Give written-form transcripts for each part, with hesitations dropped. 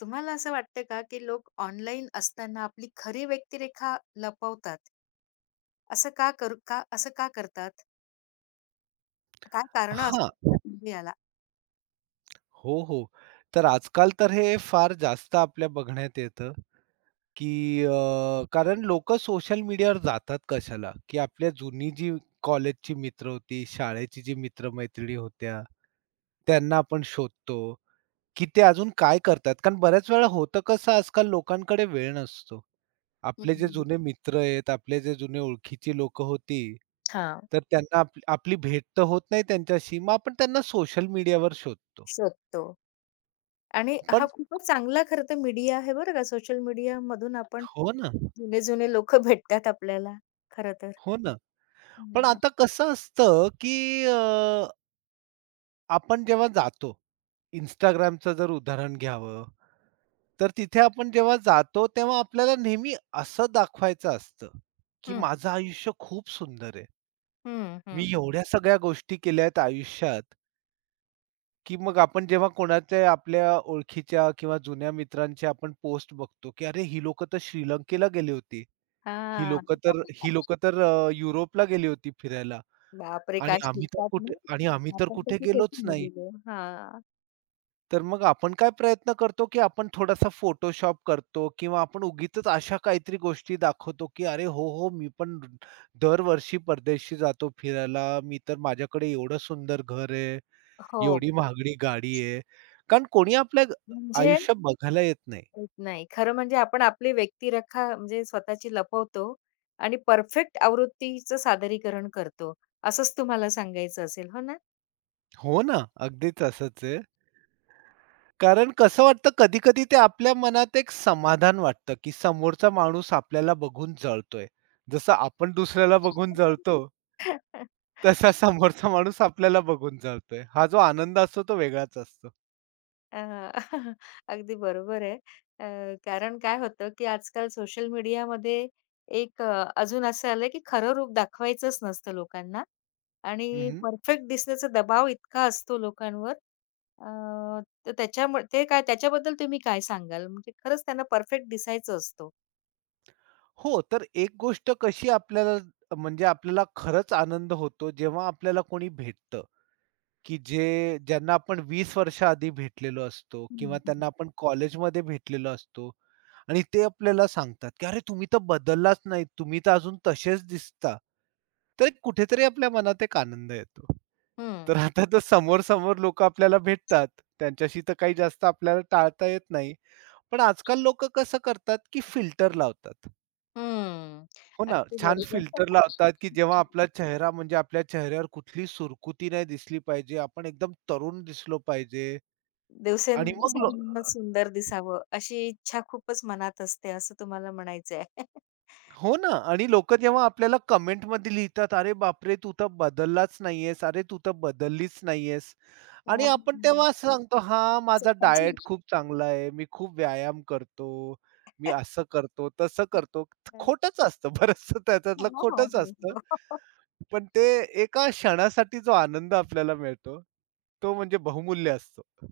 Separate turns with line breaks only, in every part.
तुम्हाला असं वाटतं का, की लोक ऑनलाईन असताना आपली खरी व्यक्तिरेखा लपवतात? असं का करतात? काय कारणं असू
हां.
शकतात म्हणजे याला?
हो, हो. तर आजकाल तर हे फार जास्त आपल्या बघण्यात येतं, की कारण लोकं सोशल मीडियावर जातात कशाला, की आपल्या जुनी जी कॉलेजची मित्र होती, शाळेची जी मित्र-मैत्रिणी होत्या, त्यांना आपण शोधतो, की ते अजून काय करतात. कारण बऱ्याच वेळा होतं कसं आजकाल लोकांकडे वेळ नसतो.
हं,
आपले जे
हं.
जुने मित्र आहेत, आपले जे जुने ओळखीची लोकं होती, तर त्यांना आपली आपली भेट तर होत नाही त्यांच्याशी, मग आपण त्यांना सोशल मीडियावर शोधतो.
शोधतो आणि हा
पण
खूपच चांगला खरं तर मीडिया आहे बरं का. सोशल मीडिया मधून आपण
हो ना,
जुने-जुने लोकं भेटतात आपल्याला खरं तर.
हो ना. पण
हं,
आता कसं असतं, की आपण जेव्हा जातो, Instagramचं जर उदाहरण घ्यावं, तर तिथे आपण जेव्हा जातो, तेव्हा आपल्याला नेहमी असं दाखवायचं असतं, की
हं,
माझं आयुष्य खूप सुंदर आहे.
हं, हं.
मी एवढ्या सगळ्या गोष्टी केल्या आहेत आयुष्यात, की मग आपण जेव्हा कोणाच्या आपल्या ओळखीच्या किंवा जुन्या मित्रांच्या आपण पोस्ट बघतो, की "अरे, ही लोकं तर श्रीलंकेला गेली होती. ही
हां.
लोकं तर ही लोकं तर अ, युरोपला गेली होती फिरायला.
बापरे! काय शिकतात ना.
आणि आम्ही तर
आपण
कुठे
तशी
गेलोच
सोशल
नाही.
मीडियावर. हां.
तर मग आपण काय प्रयत्न करतो, की आपण थोडासा फोटोशॉप करतो किंवा आपण उगीचच अशा काहीतरी गोष्टी दाखवतो, की "अरे, हो, हो, मी पण दरवर्षी परदेशी जातो फिरायला. मी तर माझ्याकडे एवढं सुंदर घर आहे,
हो.
एवढी महागडी गाडी आहे." कारण कोणी आपल्या ग-
म्हणजे
आयुष्य बघायला येत नाही.
माहीत नाही. खरं म्हणजे आपण आपली व्यक्तिरेखा म्हणजे स्वतःची लपवतो आणि परफेक्ट आवृत्तीचं सादरीकरण करतो, असंच तुम्हाला सांगायचं असेल, हो ना?
हो ना, अगदीच असंच आहे. कारण कसं वाटतं कधी-कधी ते आपल्या मनात एक समाधान वाटतं, की समोरचा माणूस आपल्याला बघून जळतोय. जसं आपण दुसऱ्याला बघून जळतो, तसा समोरचा माणूस आपल्याला बघून जळतोय. हा जो आनंद असतो तो वेगळाच असतो.
अ, अगदी बरोबर आहे. अ, कारण काय होतं, की आजकाल सोशल मीडियामध्ये एक अजून असं आलंय, की खरं रूप दाखवायचंच नसतं लोकांना आणि
हं, हं.
परफेक्ट दिसण्याचा दबाव इतका असतो लोकांवर. अ, तर त्याच्यामुळे ते काय त्याच्याबद्दल तुम्ही काय सांगाल? म्हणजे खरंच त्यांना परफेक्ट दिसायचं असतो.
हो, तर एक गोष्ट कशी आपल्याला म्हणजे आपल्याला खरंच आनंद होतो, जेव्हा आपल्याला कोणी भेटतं. की जे ज्यांना आपण 20 वर्ष आधी भेटलेलो असतो
हं,
किंवा
हं.
त्यांना आपण कॉलेजमध्ये भेटलेलो असतो आणि ते आपल्याला सांगतात, की "अरे, तुम्ही तर बदललाच नाही. तुम्ही तर अजून तसेच दिसता." तर कुठेतरी आपल्या मनात एक आनंद येतो.
हं,
तर आता तर समोर-समोर लोकं आपल्याला भेटतात. त्यांच्याशी तर काही जास्त आपल्याला टाळता येत नाही. पण आजकाल लोकं कसं करतात, की फिल्टर लावतात.
हं.
हो ना,
अगदी
छान
बरोबर.
फिल्टर लावतात, की जेव्हा आपला चेहरा म्हणजे आपल्या चेहऱ्यावर कुठली सुरकुती नाही दिसली पाहिजे. आपण एकदम तरुण दिसलो पाहिजे. आणि
दिवसेंदिवस
मग लो
अजूनच सुंदर दिसावं, अशी इच्छा खूपच मनात असते, असं तुम्हाला म्हणायचंय.
हो ना आणि लोकं जेव्हा आपल्याला कमेंटमध्ये लिहितात, "अरे बापरे! तू तर बदललाच नाहीयेस. अरे तू तर बदललीच नाहीयेस." आणि
हां,
आपण तेव्हा असं सांगतो, "हां, माझा
स्वतःची
डाएट खूप चांगला आहे. मी खूप व्यायाम करतो. मी असं करतो, तसं करतो."
हो,
खोटंच असतं बरंचसं त्याच्यातलं
हो,
खोटंच असतं.
हो, हो.
पण ते एका क्षणासाठी जो आनंद आपल्याला मिळतो, तो म्हणजे बहुमूल्य असतो.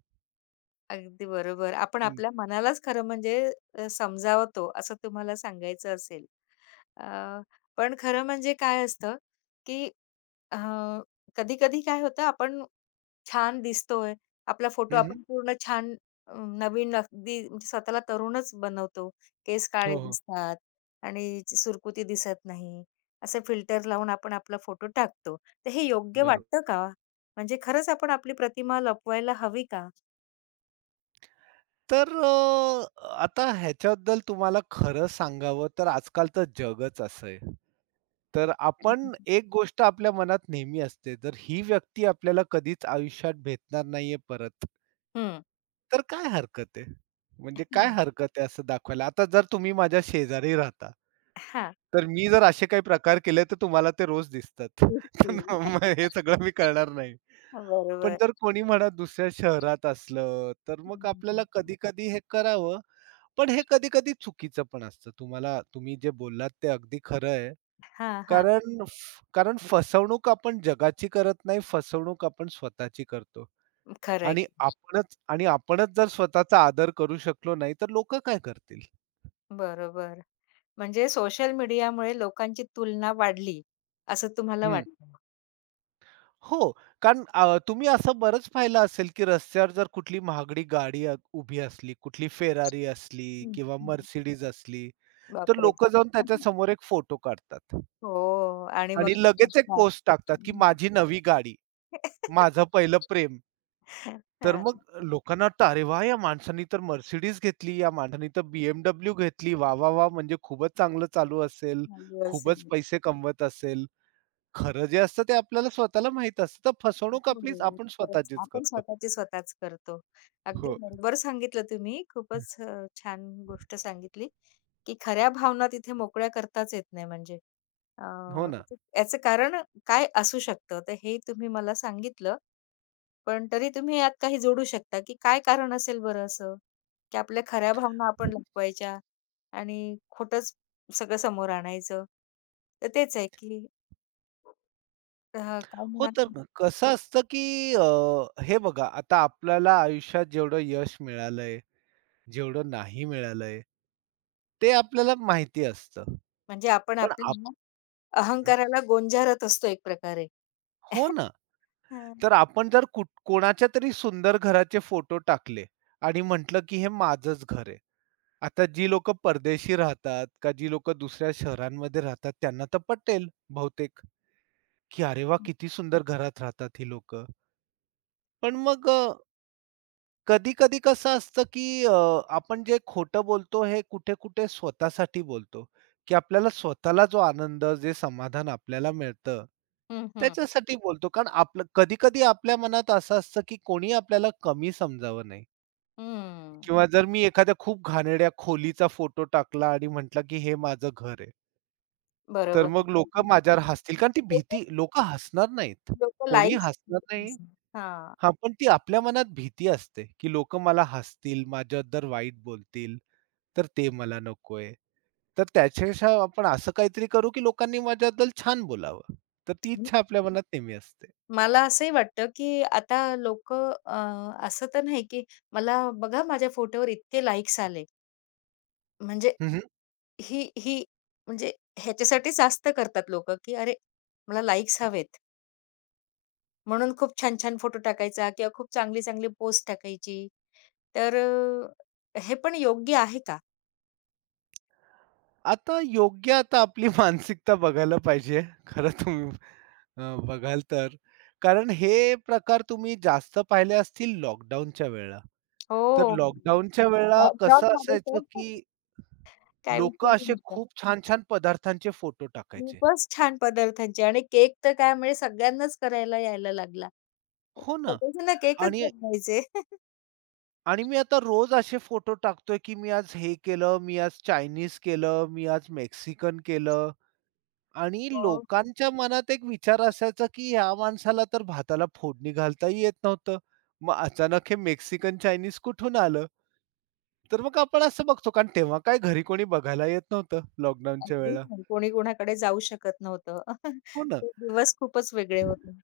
अगदी बरोबर. आपण
हं.
आपल्या मनालाच खरं म्हणजे समजावतो असं तुम्हाला सांगायचं असेल. अ, पण खरं म्हणजे काय असतं, की कधी-कधी काय होतं आपण छान दिसतोय. आपला फोटो
हं,
आपण पूर्ण छान नवीन अगदी म्हणजे स्वतःला तरुणच बनवतो. केस काळे
हो, हो.
दिसतात आणि सुरकुती दिसत नाही. असे फिल्टर लावून आपण आपला फोटो टाकतो. तर हे योग्य वाटतं
बरोबर.
का? म्हणजे खरंच आपण आपली प्रतिमा लपवायला हवी का?
तर आता ह्याच्याबद्दल तुम्हाला खरं सांगावं तर आजकाल तर जगच असं आहे. तर
हं, हं,
आपण
हं.
एक गोष्ट आपल्या मनात नेहमी असते, जर ही व्यक्ती आपल्याला कधीच आयुष्यात भेटणार नाहीये परत, तर काय हरकत आहे? म्हणजे काय हरकत आहे असं दाखवायला? आता जर तुम्ही माझ्या शेजारी राहता, तर मी जर असे काही प्रकार केले तर तुम्हाला ते रोज दिसतात.
दिसतील.
तर मग हे सगळं मी करणार नाही. पण
बरोबर.
जर कोणी म्हणा दुसऱ्या शहरात असलं, तर मग
हं.
आपल्याला कधी-कधी हे करावं. पण हे कधी-कधी चुकीचं पण असतं. तुम्हाला तुम्ही जे बोललात ते अगदी खरं आहे.
हां, हां.
कारण फसवणूक आपण जगाची करत नाही, फसवणूक आपण स्वतःची करतो.
खरं
आणि आपणच जर स्वतःचा आदर करू शकलो नाही, तर लोकं काय करतील?
बरोबर. म्हणजे सोशल मीडियामुळे लोकांची तुलना वाढली, असं तुम्हाला वाटतं?
हो, कारण तुम्ही असं बरंच पाहिलं असेल, की रस्त्यावर जर कुठली महागडी गाडी उभी असली, कुठली फेरारी असली
हं,
किंवा
हं.
Mercedes असली, तर
बापरे!
लोकं जाऊन त्याच्या समोर एक फोटो काढतात.
हो आणि मग
आणि लगेच एक
असतात.
पोस्ट टाकतात, की माझी नवी गाडी, माझं पहिलं प्रेम. तर
हां.
मग लोकांना वाटतं, "अरे वाह! या माणसानी तर Mercedes घेतली, या माणसानी तर BMW घेतली. वाह, वाह, वाह! म्हणजे खूपच चांगलं चालू असेल,
चालू असेल.
खूपच पैसे कमवत असेल." खरं जे असतं ते आपल्याला स्वतःला माहीत असतं. तर फसवणूक आपलीच
हो,
आपण
खरंच
स्वतःचीच
आपण
करतो.
स्वतःची स्वतःच करतो. अगदी
हो.
बरोबर सांगितलं तुम्ही. खूपच छान गोष्ट सांगितली, की खऱ्या भावना तिथे मोकळ्या करताच येत नाही म्हणजे. अ,
हो ना.
याचं कारण काय असू शकतं? तर हे तुम्ही मला सांगितलं. पण तरी तुम्ही यात काही जोडू शकता, की काय कारण असेल बरं असं? की आपल्या खऱ्या भावना आपण लपवायच्या आणि खोटंच सगळं समोर आणायचं. तर तेच आहे, की काय
हो,
म्हणा
तर कसं असतं, की अ, हे बघा आता आपल्याला आयुष्यात जेवढं यश मिळालंय, जेवढं नाही मिळालंय, ते आपल्याला माहिती असतं.
म्हणजे आपण
पण आप
आपल्या अहंकाराला गोंजारत असतो एक प्रकारे.
हो ना.
हां.
तर आपण जर कोणाच्या तरी सुंदर घराचे फोटो टाकले आणि म्हटलं, की हे माझंच घर आहे. आता जी लोकं परदेशी राहतात का जी लोकं दुसऱ्या शहरांमध्ये राहतात त्यांना तर पटेल बहुतेक. की अरे वाह! किती सुंदर घरात राहतात ही लोकं. पण मग कधी-कधी कसं असतं की आपण जे खोटं बोलतो हे कुठे-कुठे स्वतःसाठी बोलतो, की आपल्याला स्वतःला जो आनंद, जे समाधान आपल्याला मिळतं,
हं, हं.
त्याच्यासाठी बोलतो. कारण आपलं कधी-कधी आपल्या मनात असं असतं की कोणी आपल्याला कमी समजावं नाही
हं.
किंवा जर मी एखाद्या खूप घाणेरड्या खोलीचा फोटो टाकला आणि म्हटलं की हे माझं घर आहे, तर
बरोबर.
मग लोकं माझ्यावर हसतील. कारण ती
लोकं
भीती लोकं हसणार नाहीत.
लोकं
कोणी
लाईक्स
हसणार नाही.
हां.
हां, पण ती आपल्या मनात भीती असते, की लोक मला हसतील, माझ्या जर वाईट बोलतील, तर ते मला नकोय. तर त्याच्यापेक्षा आपण असं काहीतरी करू, की लोकांनी माझ्याबद्दल छान बोलावं. तर ती इच्छा आपल्या मनात नेहमी असते.
मला असंही वाटतं, की आता लोकं असं तर नाही, की मला बघा माझ्या फोटोवर इतके लाईक्स आले. म्हणजे
हं,
ही ही म्हणजे ह्याच्यासाठीच जास्त करतात लोकं, की अरे मला लाइक्स हवेत, म्हणून खूप छान-छान फोटो टाकायचा किंवा खूप चांगली-चांगली पोस्ट टाकायची. तर हे पण योग्य आहे का?
आता योग्य आता आपली मानसिकता बघायला पाहिजे. खरं तुम्ही बघाल तर. कारण हे प्रकार तुम्ही जास्त पाहिले असतील लॉकडाऊनच्या वेळेला. तर
हो, हं.
लॉकडाऊनच्या वेळेला कसं
लॉकडाऊनमध्ये तर
असायचं, की
काय
लोकं
विचारू
असे
नका.
खूप छान-छान पदार्थांचे फोटो टाकायचे.
खूपच छान पदार्थांची आणि केक तर काय म्हणजे सगळ्यांनाच करायला यायला लागला.
हो ना.
सगळेजण केकच
आणि
बनवायचे.
आणि मी आता रोज असे फोटो टाकतोय, की मी आज हे केलं, मी आज चायनीज केलं, मी आज मेक्सिकन केलं आणि
हो.
लोकांच्या मनात एक विचार असायचा, की ह्या माणसाला तर भाताला फोडणी घालताही येत नव्हतं. मग अचानक हे मेक्सिकन, चायनीज कुठून आलं? तर मग आपण असं बघतो कारण तेव्हा काय घरी कोणी बघायला येत नव्हतं लॉकडाऊनच्या
अगदी
वेळेला.
कोणी कोणाकडे जाऊ शकत नव्हतं.
हो ना.
ते दिवस खूपच वेगळे होते.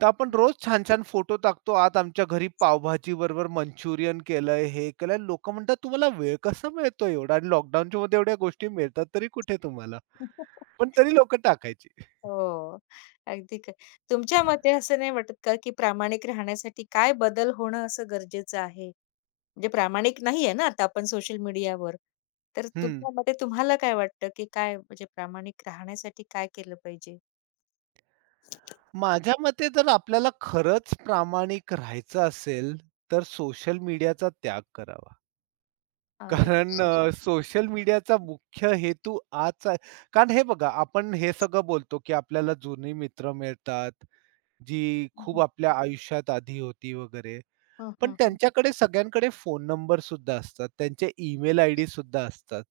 तर आपण रोज छान-छान फोटो टाकतो. आज आमच्या घरी पावभाजी बरोबर मंचुरियन केलंय, हे केलंय. लोकं म्हणतात, "तुम्हाला वेळ कसा मिळतो एवढा? आणि लॉकडाऊनच्या मध्ये एवढ्या गोष्टी मिळतात तरी कुठे तुम्हाला?" पण तरी लोकं टाकायची.
हो. अगदी तुमच्या मते असं नाही वाटत का, की प्रामाणिक राहण्यासाठी काय बदल होणं असं गरजेचं आहे? म्हणजे प्रामाणिक नाहीये ना आता आपण सोशल मीडियावर. तर
हं.
तुमच्या मते तुम्हाला काय वाटतं, की काय म्हणजे प्रामाणिक राहण्यासाठी काय केलं पाहिजे?
माझ्या मते जर आपल्याला खरंच प्रामाणिक राहायचं असेल, तर सोशल मीडियाचा त्याग करावा.
अरे
कारण सोशल मीडियाचा मुख्य हेतू आजचा आहे. कारण हे बघा, आपण हे सगळं बोलतो, की आपल्याला जुनी मित्र मिळतात, जी खूप आपल्या आयुष्यात आधी होती वगैरे.
हं,
पण
हं, हं,
त्यांच्याकडे सगळ्यांकडे फोन नंबर सुद्धा असतात. त्यांचे ईमेल आयडी सुद्धा असतात.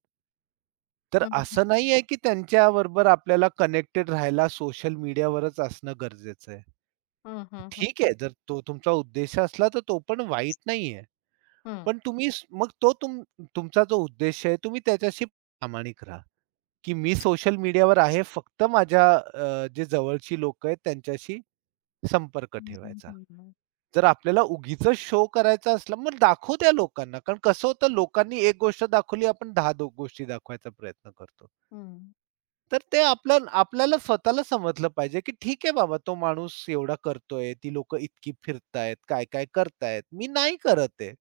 तर
हं,
असं नाही आहे की त्यांच्याबरोबर आपल्याला कनेक्टेड राहायला सोशल मीडियावरच असणं गरजेचं आहे.
हं, हं, हं,
ठीक आहे, जर तो तुमचा उद्देश असला तर तो पण वाईट नाही. पण तुम्ही स- मग तो तुम तुमचा जो उद्देश आहे तुम्ही त्याच्याशी प्रामाणिक राहा, की मी सोशल मीडियावर आहे फक्त माझ्या जे जवळची लोकं आहेत त्यांच्याशी संपर्क ठेवायचा.
हं.
जर आपल्याला उगीचच शो करायचा असला, मग दाखवू द्या लोकांना. कारण कसं होतं लोकांनी एक गोष्ट दाखवली, आपण 10 दो गोष्टी दाखवायचा प्रयत्न करतो. तर ते आपलं आपल्याला स्वतःला समजलं पाहिजे, की ठीक आहे बाबा तो माणूस एवढा करतोय, ती लोकं इतकी फिरतायत, काय-काय करतायत. मी नाही करत आहे.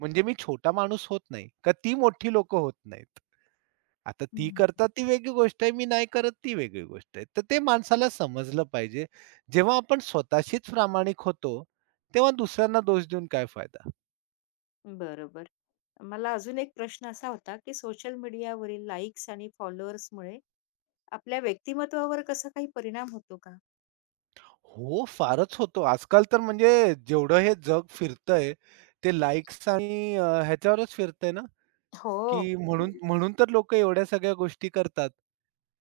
म्हणजे मी छोटा माणूस होत नाही, का ती मोठी लोकं होत नाहीत. आता ती करतात ती वेगळी गोष्ट आहे, मी नाही करत ती वेगळी गोष्ट आहे. तर ते माणसाला समजलं पाहिजे. जेव्हा आपण स्वतःशीच प्रामाणिक होतो, तेव्हा दुसऱ्यांना दोष देऊन काय फायदा?
बरोबर. मला अजून एक प्रश्न असा होता, की सोशल मीडियावरील लाइक्स आणि फॉलोअर्समुळे आपल्या व्यक्तिमत्त्वावर कसा काही परिणाम होतो का?
हो, फारच होतो. आजकाल तर म्हणजे जेवढं हे जग फिरतंय, ते लाइक्स आणि ह्याच्यावरच फिरतंय ना.
हो.
की म्हणून म्हणून तर लोकं एवढ्या सगळ्या गोष्टी करतात.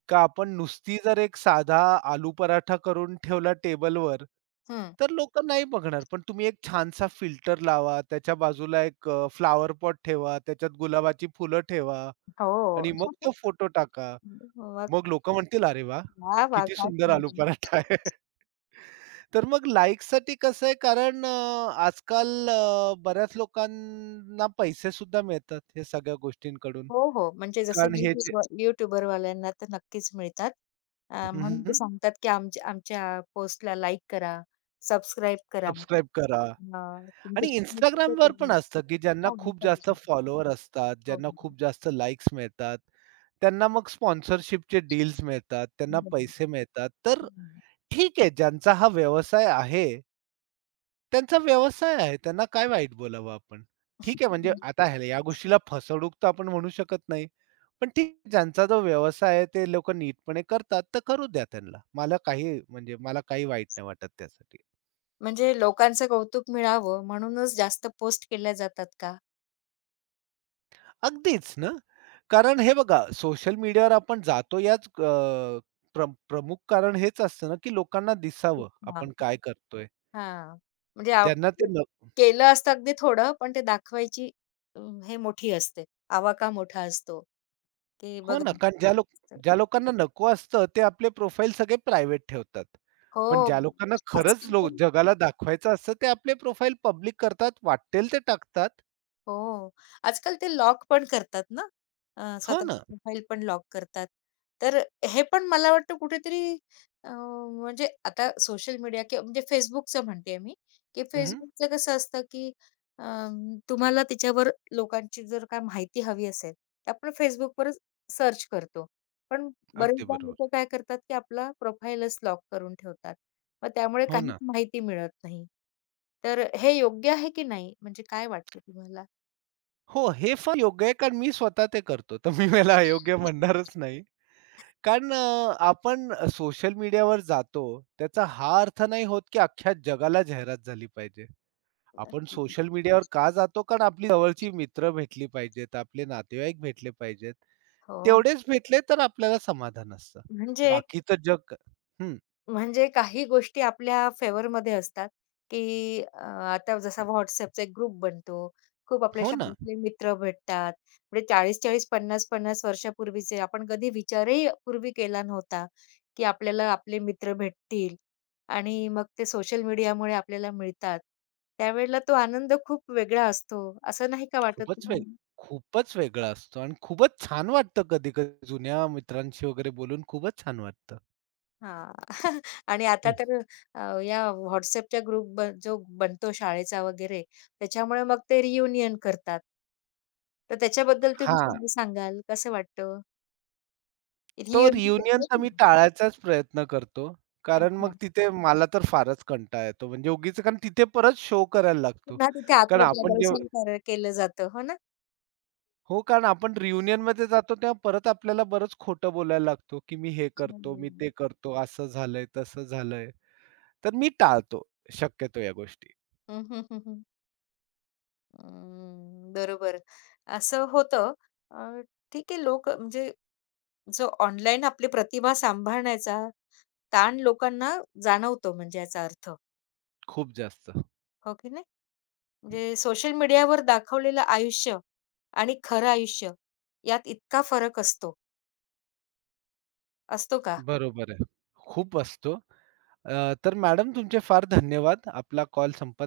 का आपण नुसती जर एक साधा आलू पराठा करून ठेवला टेबलवर,
हं.
तर लोकं नाही बघणार. पण तुम्ही एक छानसा फिल्टर लावा, त्याच्या बाजूला एक फ्लॉवर पॉट ठेवा, त्याच्यात गुलाबाची फुलं ठेवा
हो.
आणि मग तो फोटो टाका.
मग
मग लोकं म्हणतील, "अरे वाह!
वाह, वाह!
किती
काय
सुंदर आलू
समजेल.
पराठा आहे." तर मग लाइकसाठी कसं आहे कारण आजकाल बऱ्याच लोकांना पैसेसुद्धा मिळतात, ह्या सगळ्या गोष्टींकडून.
हो, हो. म्हणजे जसं
कारण हे जे
YouTubeवर YouTuberवाल्यांना तर नक्कीच मिळतात. म्हणून ते सांगतात, की आमच्या आमच्या पोस्टला लाईक करा, सबस्क्राईब करा.
सबस्क्राईब करा
अ, तुमच्या
आणि Instagramवर पण असतं, की ज्यांना
हो,
खूप जास्त
Instagram.
फॉलोवर असतात,
हो,
ज्यांना
हो.
खूप जास्त लाइक्स मिळतात, त्यांना मग स्पॉन्सरशिपचे डील्स मिळतात, त्यांना
हं.
पैसे मिळतात. तर
हं.
ठीक आहे, ज्यांचा हा व्यवसाय आहे, त्यांचा व्यवसाय आहे. त्यांना काय वाईट बोलावं आपण. ठीक आहे, म्हणजे आता ह्याला या गोष्टीला फसवणूक तर आपण म्हणू शकत नाही. पण ठीक आहे, ज्यांचा जो व्यवसाय आहे, ते लोकं नीटपणे करतात, तर करू द्या त्यांना. मला काही वाईट नाही वाटत त्यासाठी.
म्हणजे लोकांचं कौतुक मिळावं म्हणूनच जास्त पोस्ट केल्या जातात का?
अगदीच ना. कारण हे बघा सोशल मीडियावर आपण जातो याच अ, प्र प्रमुख कारण हेच असतं ना, की लोकांना
खूप
दिसावं आपण काय करतोय.
हां, म्हणजे आप
ज्यांना ते न
केलं असतं अगदी थोडं, पण ते दाखवायची अ, हे मोठी असते. आवाका मोठा असतो, की
हो
बघा
ना, कारण ज्या लोक ज्या लोकांना नको असतं ते आपले प्रोफाईल सगळे प्रायव्हेट ठेवतात.
हो.
पण ज्या लोकांना खरंच
आजकाल
लो
तर
जगाला दाखवायचं असतं ते आपले प्रोफाईल पब्लिक करतात, वाटेल ते टाकतात.
हो. आजकाल ते लॉक पण करतात ना.
हो
स्वतःची
ना.
प्रोफाईल पण लॉक करतात. तर हे पण मला वाटतं कुठेतरी म्हणजे आता सोशल मीडिया किंवा म्हणजे Facebookचं म्हणतेय मी, की
हं,
Facebookचं कसं असतं, की अ, तुम्हाला त्याच्यावर लोकांची जर काय माहिती हवी असेल, तर आपण Facebookवरच सर्च करतो. पण
अगदी
बरेचदा
बरोबर.
लोकं काय करतात, की आपला प्रोफाईलच लॉक करून ठेवतात. मग त्यामुळे
हो
काहीच
ना.
माहिती मिळत नाही. तर हे योग्य आहे की नाही? म्हणजे काय वाटतं तुम्हाला?
हो, हे फार योग्य आहे कारण मी स्वतः ते करतो. तर मी याला अयोग्य म्हणणारच नाही. कारण आपण सोशल मीडियावर जातो, त्याचा हा अर्थ नाही होत, की अख्ख्या जगाला जाहिरात झाली पाहिजे. आपण सोशल मीडियावर का जातो? कारण आपली जवळची मित्र भेटली पाहिजेत, आपले नातेवाईक भेटले पाहिजेत.
हो,
तेवढेच भेटले तर आपल्याला समाधान असतं.
म्हणजे
बाकीचं जग. हं,
म्हणजे काही गोष्टी आपल्या फेवरमध्ये असतात, की आता जसा WhatsAppचा एक ग्रुप बनतो. खूप आपल्या
हो ना.
शाळेतले मित्र भेटतात. म्हणजे 40-40, पन्नास, पन्नास वर्षापूर्वीचे आपण कधी विचारही पूर्वी केला नव्हता, की आपल्याला आपले मित्र भेटतील आणि मग ते सोशल मीडियामुळे आपल्याला मिळतात. त्यावेळेला तो आनंद खूप वेगळा असतो. असं नाही का वाटत
खूपच वेग
तुम्हाला?
खूपच वेगळं असतो आणि खूपच छान वाटतं कधी-कधी जुन्या मित्रांशी वगैरे बोलून खूपच छान वाटतं.
हां. आणि आता
हं.
तर या WhatsAppच्या ग्रुप ब जो बनतो शाळेचा वगैरे, त्याच्यामुळे मग ते रियुनियन करतात. तर त्याच्याबद्दल तुम्ही
हां.
काय सांगाल? कसं वाटतं?
तो
रियुनियन
रियुनियन
होते
तर
की
मी
नाही?
टाळायचाच प्रयत्न करतो. कारण
अच्छा.
मग तिथे मला तर फारच कंटाळा येतो. म्हणजे उगीच कारण तिथे परत शो करायला लागतो.
पुन्हा तिथे
कारण आपण जेव्हा
आत्मप्रदर्शन केलं जातं, हो ना?
हो, कारण आपण रियुनियनमध्ये जातो तेव्हा परत आपल्याला बरंच खोटं बोलायला लागतो, की मी हे करतो, मी
हं.
ते करतो, असं झालंय, तसं झालंय. तर मी टाळतो शक्यतो या गोष्टी.
हं, हं, हं, हं. अं, बरोबर. असं होतं. अ, ठीक आहे लोक म्हणजे जो ऑनलाईन आपली प्रतिभा सांभाळण्याचा ताण लोकांना जाणवतो म्हणजे याचा अर्थ,
खूप जास्त.
हो की नाही? म्हणजे सोशल मीडियावर दाखवलेलं आयुष्य आणि खरं आयुष्य यात इतका फरक असतो, असतो का?
बरोबर आहे. खूप असतो. तर मॅडम तुमचे फार धन्यवाद. आपला कॉल संपत